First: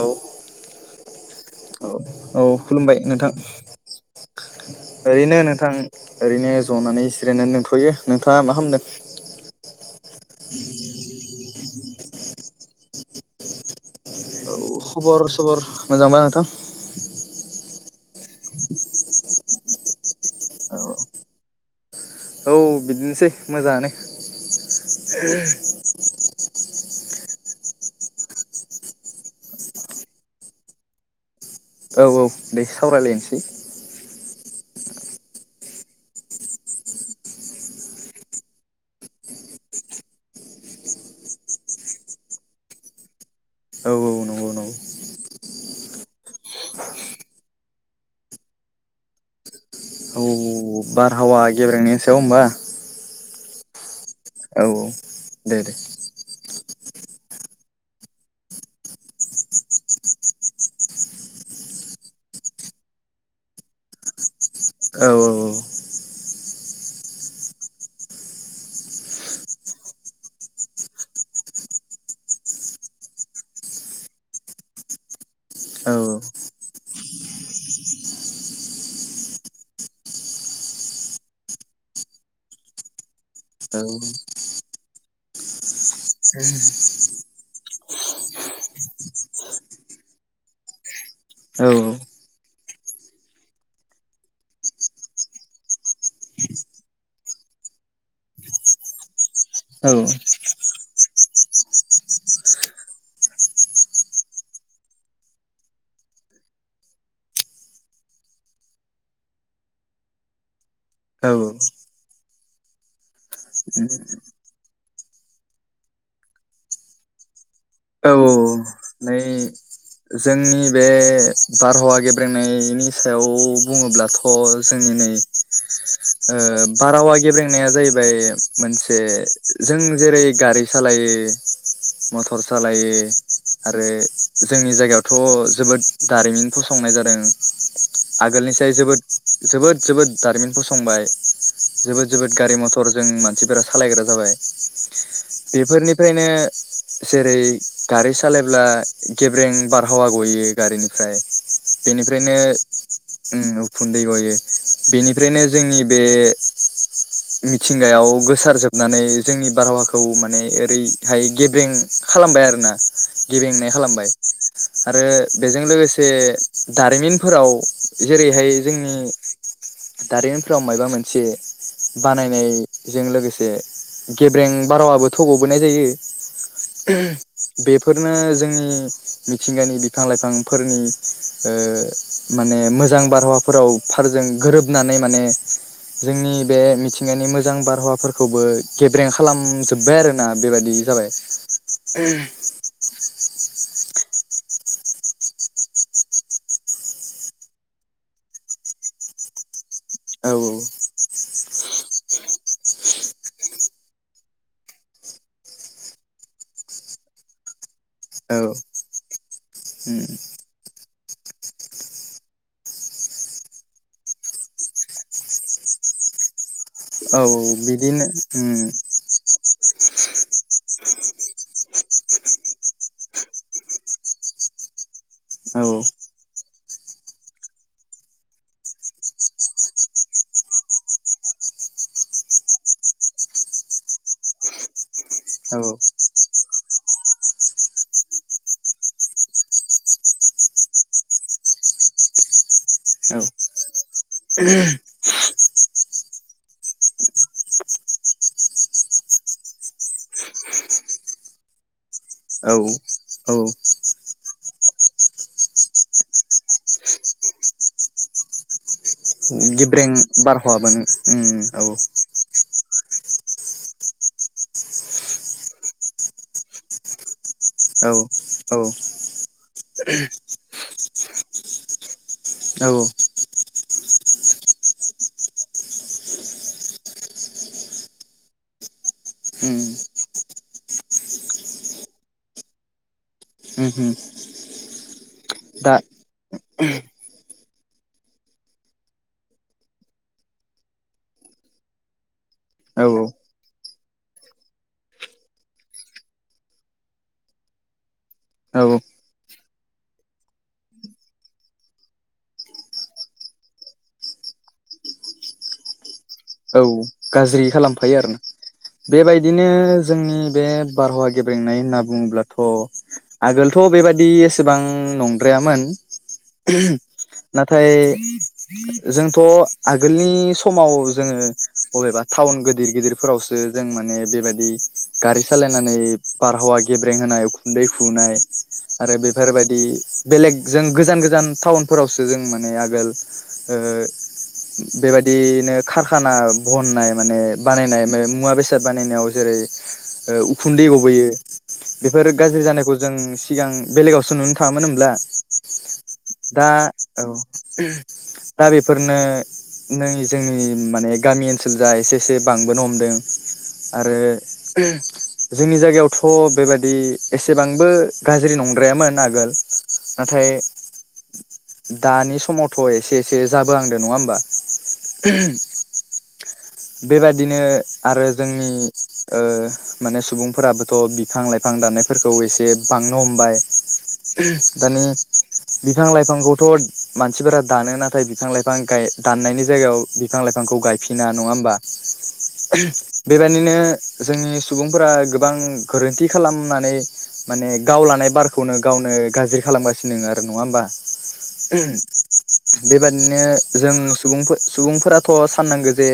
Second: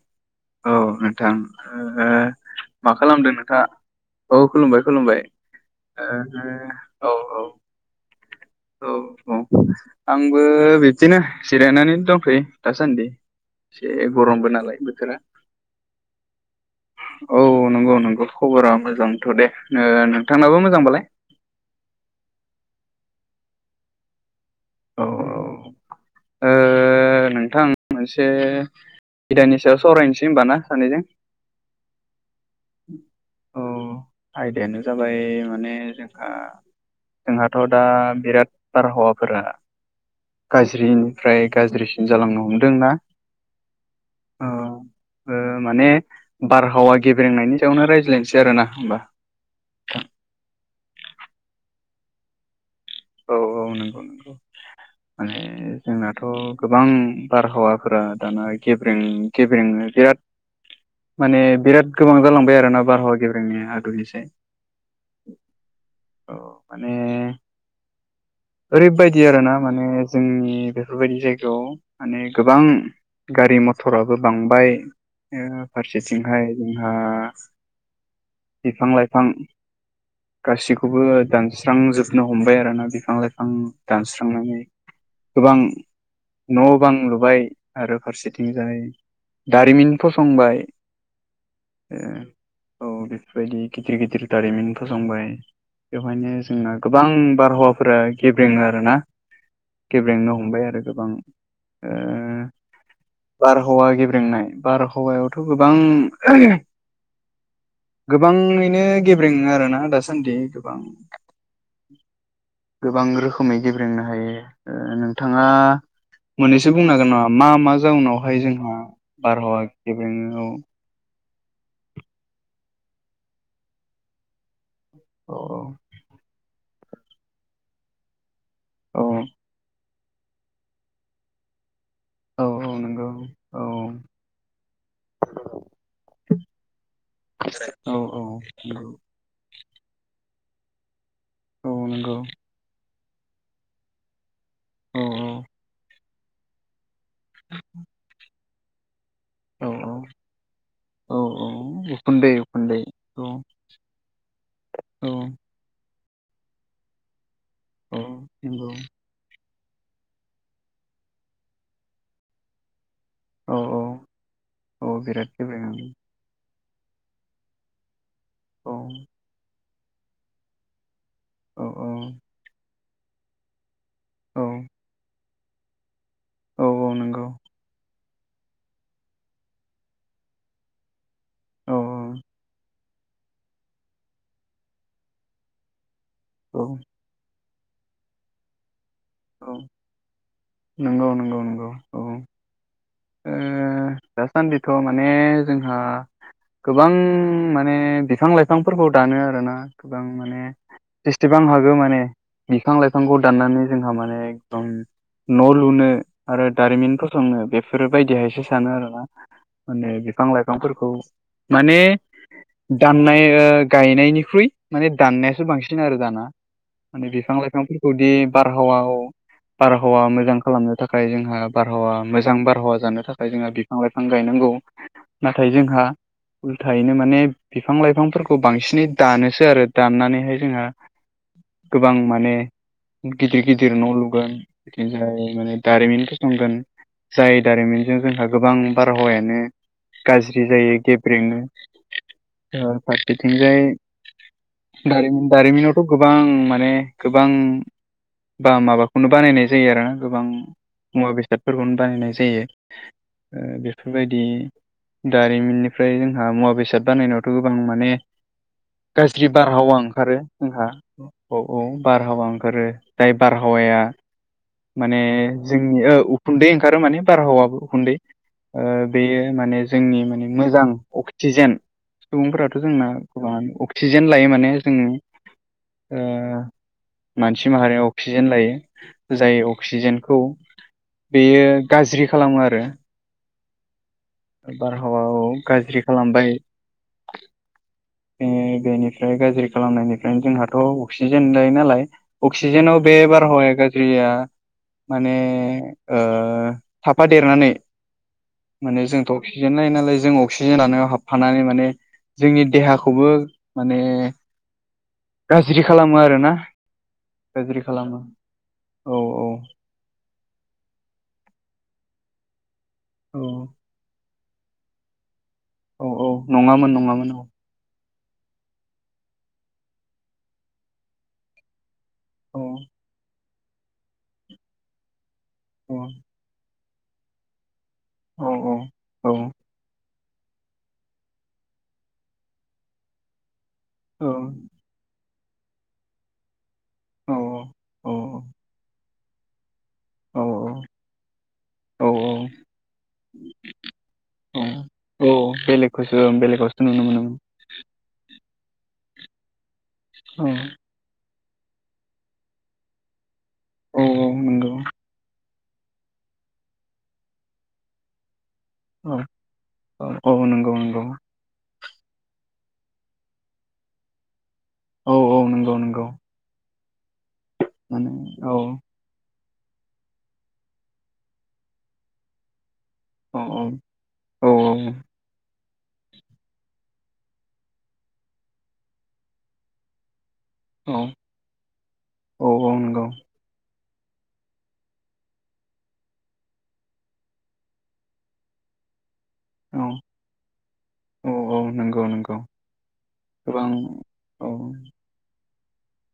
औ औ नोंथां औ ओ औ मा खुलुमबाय नोंथां खालामदों नोंथाङा? औ खुलुमबाय खुलुमबाय ओरैनो नोंथां ओरैनो ज'नानै ओ औ सिरायनानै दंथ'यो नोंथां दा मा खालामदों? औ औ आंबो बिब्दिनो जिरायनानै दंथ'यो दासान्दि एसे गरमबो नालाय बोथोरा खबर सबर मोजां ना नोंथां? औ नंगौ नंगौ खबरा मोजांथ' दे ओ नोंथांनाबो मोजांबालाय? औ बिदिनोसै मोजाङानो [inaudible] औ ओ नोंथां मोनसे बिदानि सायाव सावरायनोसै होमबा ना सानैजों। औ औ दे सावरायलायनोसै औ आयदायानो जाबाय माने जोंहा जोंहाथ' दा बिराद बारहावाफोरा गाज्रिनिफ्राय गाज्रिसिन जालांनो हमदोंना औ नंगौ औ नंगौ ओ माने बारहावा गेब्रेंनायनि सायावनो रायज्लायनोसै आरोना होमबा नोंथां। औ बारहावा गेब्रेंनि सायाव होमबा। औ औ नंगौ नंगौ औ औ दे दे। थ' गोबां बारहावाफोरा दाना गेबेें बिराद माने बिराद गोबां जालांबाय आरोना बारहावा गेब्रेंनि आगुनिसाय। औ अ माने ओरैबायदि आरोना माने जोंनि बेफोरबायदि जायगायाव माने गोबां गारि मथराबो बांबाय ओ औ फारसेथिंहाय जोंहा बिफां लाइफां गासि खौबो दानस्रांजोबनो हमबाय आरोना बिफां लाइफां दानस्रांनानै गोबां न' बां लुबाय आरो फारसेथिंजाय दारिमिन फसंबाय औ औ औ बेफोरबायदि गिदिर गिदिर दारिमिन फसंबाय। बेवहायनो जोंना गोबां बारहावाफोरा गेब्रेङो आरोना औ गेब्रेंनो हमबाय आरो गोबां ओ बारहावा गेब्रेंनाय बारहावायावथ' गोबां गोबाङैनो गेब्रेङो आरोना दासान्दि। गोबां गोबां रोखोमै गेब्रेंनो हायो ओ नोंथाङा मोननैसो बुंनो हागोन नामा मा मा जाउनावहाय औ जोंहा नै बारहावा गेब्रेङो जोंनि बे बारहावा गेब्रेनायनि सायाव बुङोब्लाथ' जोंनि नै औ ओ बारहावा गेब्रेंनाया जायैबाय मोनसे औ जों जेरै गारि सालायो मटर औ औ सालायो नंगौ औ आरो जों नि जायगायावथ' जोबोद दारिमिन फसंनाय जादों औ औ आगोलनिसाय नंगौ जोबोद जोबोद जोबोद। दारिमिन फसंबाय औ जोबोद नंगौ जोबोद गारि मथर जों मानसिफोरा सालायग्रा जाबाय। औ बेफोरनि। फ्रायनो। जेरै गारि सालाय। [inaudible] ब्रें औ बारहावा औ गयो गारिनिफ्राय औ औ उखुन्दै बेनिफ्रायनो उखुन्दै औ ओम उखुन्दै गयो औ बेनिफ्रायनो जोंनि। बे। औ मिथिंगायाव नंगौ गोसारजोबनानै जोंनि। बारहावाखौ माने ओरै हाय गेब्रें खालामबाय आरोना। औ गेबेंनाय औ खालामबाय। औ आरो बिराद बेजों गेब्रेङो लोगोसे। दारिमिनफोराव। जेरैहाय औ जोंनि। दारिमनफ्राव मायबा मोन। से औ औ बानायनाय। जों लोगोसे। औ गेब्रें बारहावाबो। थ' ग'बोनाय जायो। औ औ नंगौ बेफोर। ओ जोंनि मिथिंगानि बिफां लाइफांफोरनि औ ओ माने मो जां बारहावाफोराव फारजों गोरोबनानै माने जोंनि बे औ मिथिंगानि मो मोजां बारहावाफोरखौबो। गेब्रें औ खालामजोब्बाय आरो ना बेबादि जाबाय। नंगौ नंगौ नंगौ औ ओ दासान्दिथ' माने जोंहा गोबां माने बिफां लाइफांफोरखौ दानो आरोना। गोबां औ माने जसेबां हागौ माने बिफां लाइ। बिफांखौ दाननानै। जोंहा माने न' लुनो आरो दारिमिन फसंनो। बेफोरबायायदिहायसो औ सानो आरोना माने औ बिफां लाइफांफोरखौ। माने दाननाय ओ गायनायनिख्रुइ माने दाननायासो बांसिन आरो दाना। औ औ बिदिनो। बारहावा औ बारहावा मोजां खालामनो थाखाय जोंहा बारहावा। मोजां बारहावा जानो थाखाय जोंहा बिफां लाइफां गायनांगौ नाथाय औ जोंहा [unintelligible] थायैनो माने बिफां लाइफांफोरखौ बांसिनै दानोसो आरो दाननानैहाय जोंहा गोबां माने गिदिर गिदिर न' लुगोन ओमफाय माने औ दारिमिन फसंगोन जाय दारिमिनजों जोंहा गोबां बारहावायानो गाज्रि जायो गेब्रेंनो ओ फारसेथिंजाय दारिमिन दारिमिनावथ' गोबां माने गोबां बा माबाखौनो बानायनाय जायो आरोना गोबां मुवा बेसादफोरखौनो बानायनाय औ औ [unintelligible] बेफोरबायदि दारिमिननि [unintelligible] जोंहा मुवा बेसाद बानायनायावथ' गोबां माने गाज्रि बारहावा गेब्रें ओंखारो जोंहा बारहावाबो उम औ औ बारहावा ओंखारो जाय बारहावाया माने जोंनि ओ उखुन्दै ओंखारो माने बारहावा उखुन्दै औ ओ औ बेयो माने जोंनि माने मोजां अक्सिजेन सुबुंफोराथ' औ जोंना गोबां [unintelligible] लायो माने जोङो ओ मानसि माहारियाव अक्सिजेन लायो जाय उम अक्सिजेनखौ बेयो गाज्रि खालामो आरो उमहो बारहावा औ दा गाज्रि खालामबाय बेनिफ्राय गाज्रि खालामनायनिफ्रायनो जोंहाथ अक्सिजेन लायो नालाय अक्सिजेनाव औ बे बारहावाया गाज्रिया माने साफा देरनानै औ माने जों अक्सिजेन लायो नालाय जों अक्सिजेनानो हाबफानानै माने जोंनि देहाखौबो माने गाज्रि खालामो आरोना गाज्रि खालामफायो आरो ना औ औ बेबायदिनो जोंनि बे बारहावा गे फोरोंनाय होनना बुङोब्लाथ औ आगोलथ बेबाददि सेबां नं ग्रायामोन औ औ नङामोन नङामोन औ नाथाय जोंथ' आगोलनि समाव जोङो बबेबा औ टाउन गिदिर गिदिरफोरावसो जों माने बेबदि गारि औ सालायनानै बार हावा गेब्रें होनायु गुन्दै फुनाय औ आरो औ बेफोरबायदि बेलेग जों गोजान गोजान टाउनफोरावसो जों माने आगोल औ बेबायदि बिदिनो खारखाना बननाय औ माने बानायनाय मुवा बेसाद बानायनायाव जेरै औ उखुन्दै गबोयो बेफोर औ गाज्रि जानायखौ जों सिगां बेलेगावसो नुनो थाङामोन अब्ला औ बेलेगखौसो दा बेलेगावसो नुनो औ मोनोमोन दा बेफोरनो नों औ जोंनि माने गामि ओनसोल ओनसोल जा एसे एसे बांबोनो हमदों औ आरो औ नंगौ जोंनि जायगायावथ बेबादि एसेबांबो गाज्रि जेरै नंद्रायामोन औ आगोल औ औ नाथाय नंगौ नंगौ दानि समावथ एसे एसे जाबो आंद नङा होमबा औ औ नंगौ नंगौ बेबा बिदिनो माने आरो जोंनि औ ओ माने सुबुंफोराबोथ बिफां लाइफां दाननायफोरखौ एसे बांनो औ हमबाय दानि बिफां लाइफांखौथ मानसिफोरा दानो नाथाय बिफां लाइफां गाय दाननायनि जायगायाव बिफां लाइाफांखौ औ गायफिन नङा होनबा औ औ नंगौ बेबायनो नो जोंनि सुबुंफोरा गोबां गोरोन्थि खालामनानै माने गावलानाय बारखौनो गावनो गाज्रि औ खालामगासिनो आरो नङा होमबा औ औ नंगौ नंगौ बेबादिनो गोबां जों औ सुबुंफोराथ' फाननांगोन बे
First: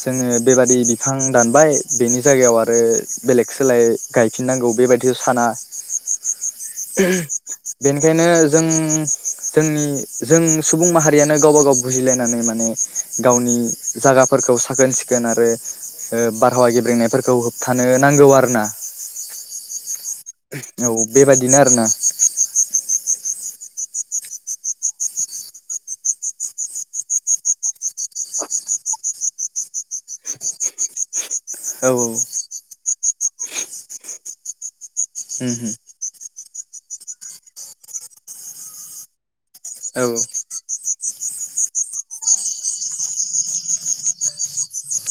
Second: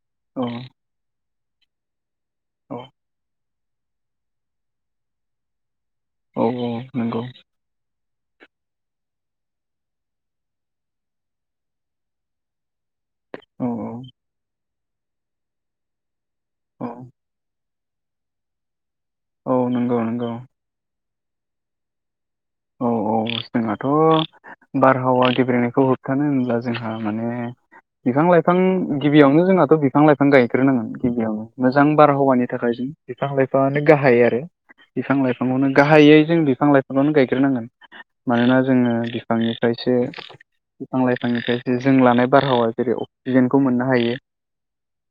जोङो औ बेबादि बिफां दानबाय बेनि जायगायाव औ आरो बेलेग सोलाय गायफिननांगौ बेबायदिखौ साना औ औ नंगौ ओंखायनो जों जोंनि जों सुबुं माहारियानो गावबा गाव बुजिलायनानै माने गावनि औ जागाफोरखौ स साखोन सिखोन आरो ओ बारहावा औ गेब्रेंनायफोरखौ थानो नांगौ आरो ना औ नंगौ नंगौ बेबादिनो आरोना औ औ जोंहाथ' बारहावा गेब्रेंनायखौ होबथानो होनब्ला जोंहा माने बिफां लाइफां गिबियावनो जोंहाथ' बिफां लाइफां गायग्रोनांगोन गिबियावनो मोजां औ बारहावानि थाखाय जों बिफां लाइफांआनो गाहाय आरो। बिफां लाइफांखौनो गाहायै जों बिफां लाइ [unintelligible] ग्रोनांगोन मानोना जोङो फांनिफ्रायसो बिफां लाइफांनिफ्राय जों लानाय बारहावा जेरै अक्सिजेनखौ मोननो हायो।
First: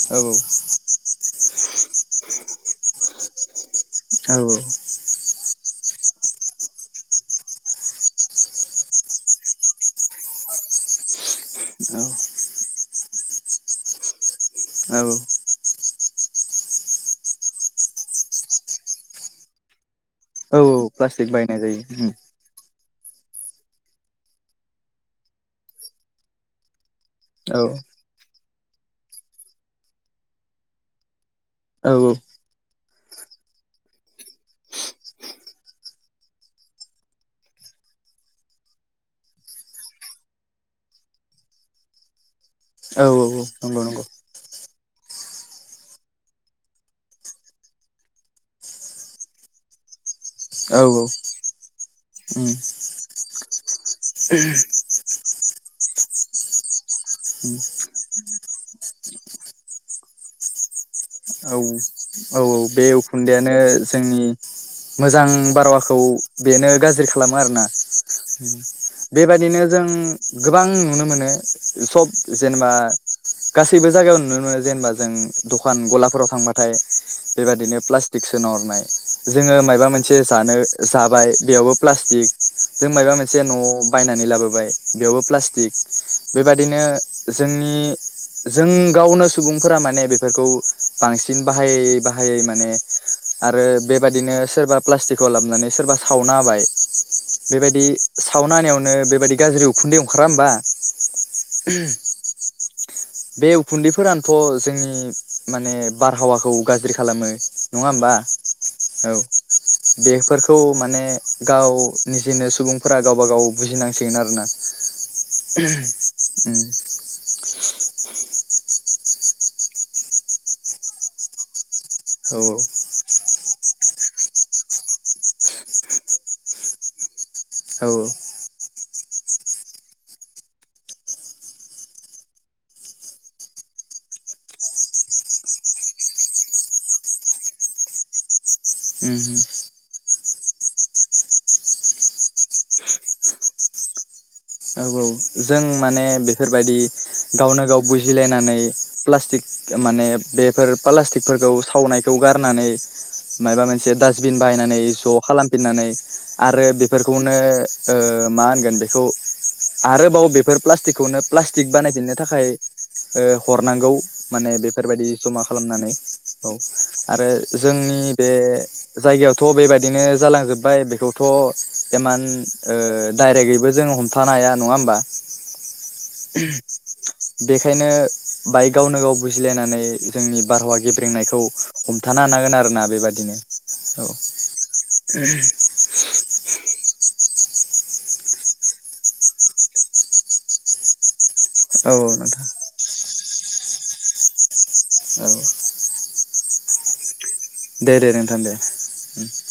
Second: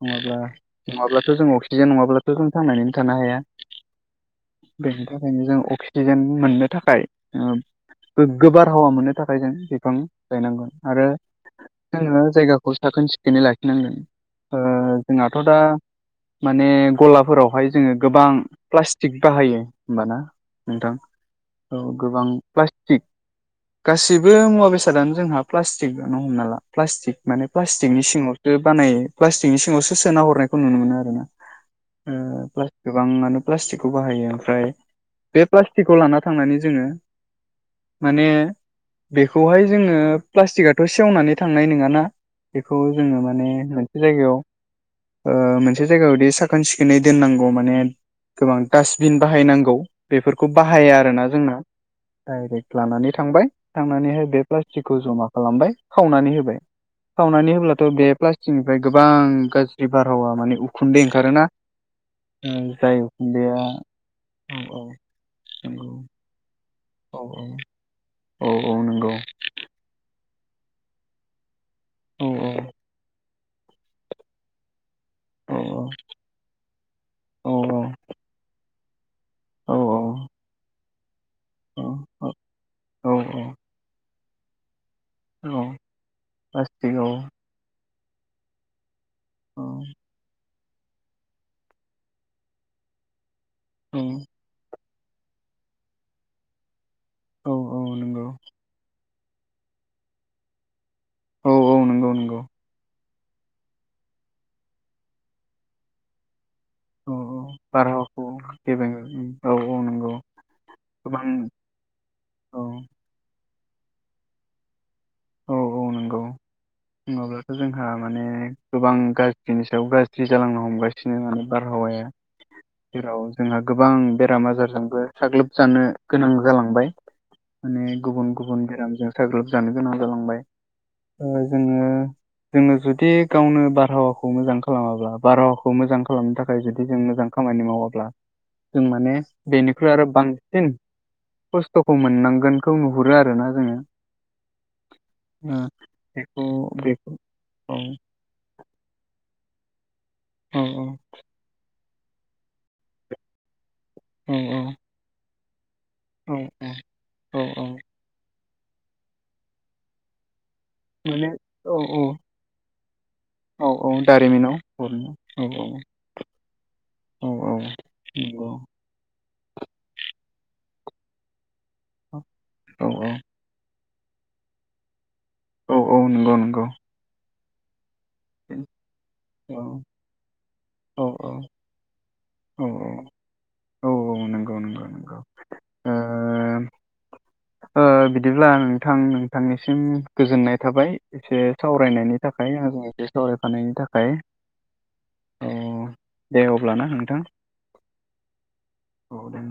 नङाब्ला नङाब्ला थ' जों अक्सिजेन नङाब्लाथ' जों थांनानैनो थानो हाया। बेनि थाखायनो जों अक्सि अक्सिजेन मोननो थाखाय। ओ गोगो बार हावा मोननो थाखाय जों बिफां गायनांगोन आरो जोङो जायगाखौ साखोन सिखोनै लाखिनांगोन। ओ औ जोंहाथ' दा माने गलाफोरावहाय जोङो गोबां प्लास्टिक बाहायो। होमबाना औ औ नोंथां प्लास्टिक बाहायनाय औ जायो। गोबां थिग गासिबो मुवा बेसादानो जोंहा प्लास्टिक आनो हमना ला प्लास्टिक। माने औ प्लास्टिकनि सिङाव। बानाय प्लास्टिकनि सिङावसो सोना हरनायखौ नुनो मोनो आरो ना। औ ओम प्लास। गोबाङानो प्लास्टिकखौ बाहायो ओमफ्राय बे प्लास्टिकखौ लानानै। थांनानै जोङो माने बेखौहाय जोङो प्लास्टिकआथ' सेवनानै थांनाय नोङाना। बेखौ औ जोङो नंगौ माने नंगौ मोनसे जायगायाव। ओ मोनसे जायगायावदि साखोन सिखोनै दोननांगौ माने गोबां डास्टबिन बाहायनांगौ। बेफोरखौ औ बाहाया। औ दाना जोंना डाइरेक्ट लानानै थांबाय। थांनानैहाय बे प्लास्टिकखौ जमा। खालामबाय खावनानै होबाय। खावनानै होब्लाथ' बे प्लास। थिंनिफ्राय गोबां गाज्रि बारहावा माने उखुन्दै। ओंखारोना औ औ औ बे जाय उखुन्दैआनो उखुन्दैया जोंनि मोजां बारहावा। खौ बेनो गाज्रि खालामो आरोना औ औ नंगौ बेबादिनो जों। गोबां नुनो मोनो। सब औ औ जेनेबा। गासैबो जायगायाव नुनो मोनो जेनेबा। जों औ नंगौ औ दखान गला। खराव थांबाथाय बेबायादिनो प्लास्टिक सोनहरनाय। [inaudible] जोङो औ माबा मोनसे जानो। साहाबाय। बेयावबो प्लास्टिक जों मबा औ मोनसे औ न' बाय नानै लाबोबाय। बेयावबो औ प्लास्टिक बेबादिनो प्लास्टिक औ जोंनि जों गावनो औ सुबुंफोरा माने बेफोरखौ। बांसिन बाहायै बाहायै माने आरो औ बेबादिनो सोरबा प्लास्टिकखौ लाबोनानै सोरबा सावना होबाय। औ औ बेबायदि नंगौ सावना होनायावनो बेब बेबाय गाज्रि उखुनदै ओंखारा होमबा। [unintelligible] औ औ नंगौ नंगौ बे उखुन्दैफोरानोथ' जोंनि माने बारहावाखौ गाज्रि औ खालामो औ नङा होमबा बारहावाखौ गेबेङो औ औ नंगौ बेफोरखौ माने गोबां गाव निजेनो औ सुबुंफोरा गावबा गाव बुजिनांसिगोन आरोना ओ नंगौ उम नङाब्लाथ' जोंहा माने गोबां गाज्रिनि सायाव गाज्रि जालांनो हमगासिनो माने बार हावाया औ जेराव जोंहा गोबां बेराम आजारजोंबो साग्लोबजानो गोनां जालांबाय औ माने गुबुन गुबुन बेराम जों साग्लोबजानो गोनां जालांबाय ओ जोङो जोङो जुदि गावनो बारहावाखौ मोजां खालामाब्ला बारहावाखौ मोजां खालामनो थाखाय जुदि जों मोजां खामानि मावाब्ला जों माने उम बेनिख्रुइ आरो बांसिन खस्थ'खौ मोननांगोनखौ नुहुरो आरोना जोङो। औ औ ओ जों माने बेखौ बेफोरबायदि बेखौ गावनो औ गाव बुजिलायनानै प्लास्टिक खो मानेब औ बेफोर औ प्लास्टिकफोरखौ सावनाय खौ गारनानै मायबा मोन से औ दासबिन बाहायनानै ज' खालाम दोननानै औ आरो बेफोरखौनो औ औ ओ मा होन गोन बेखौ आरो बाव बे बेफोर प्लास्टिकखौनो माने प्लास्टिक औ औ बानायफिननो थाखाय। ओ औ औ हरनांगौ माने दारिमिनाव बेफोरबायदि हरनो जमा औ औ खालामनानै औ आरो औ औ जोंनि बे नंगौ जायगायाव। थ' बेबायदिनो जालांजोबबाय बेखौथ' औ इमान ओ औ डाइरेक्टैबो जों हम थानो हाया नङा होमबा? औ औ नंगौ नंगौ। बेखायनो बाहाय गावनो गाव औ बुजिलायनानै जोंनि बारहावा औ गेब्रेंनायखौ हमथानो हानांगोन औ आरोना बेबादिनो औ। नंगौ नंगौ नंगौ ओ ओ बिदिब्ला नोंथां नोंथांनिसिम गोजोननाय थाबाय एसे औ सावरायनायनि नोंथां थाखाय आरो बे सावरायफानायनि थाखाय। ओमफ्राय औ दे अब्लाना नोंथां। दे दे नोंथां दे औ ओम। दे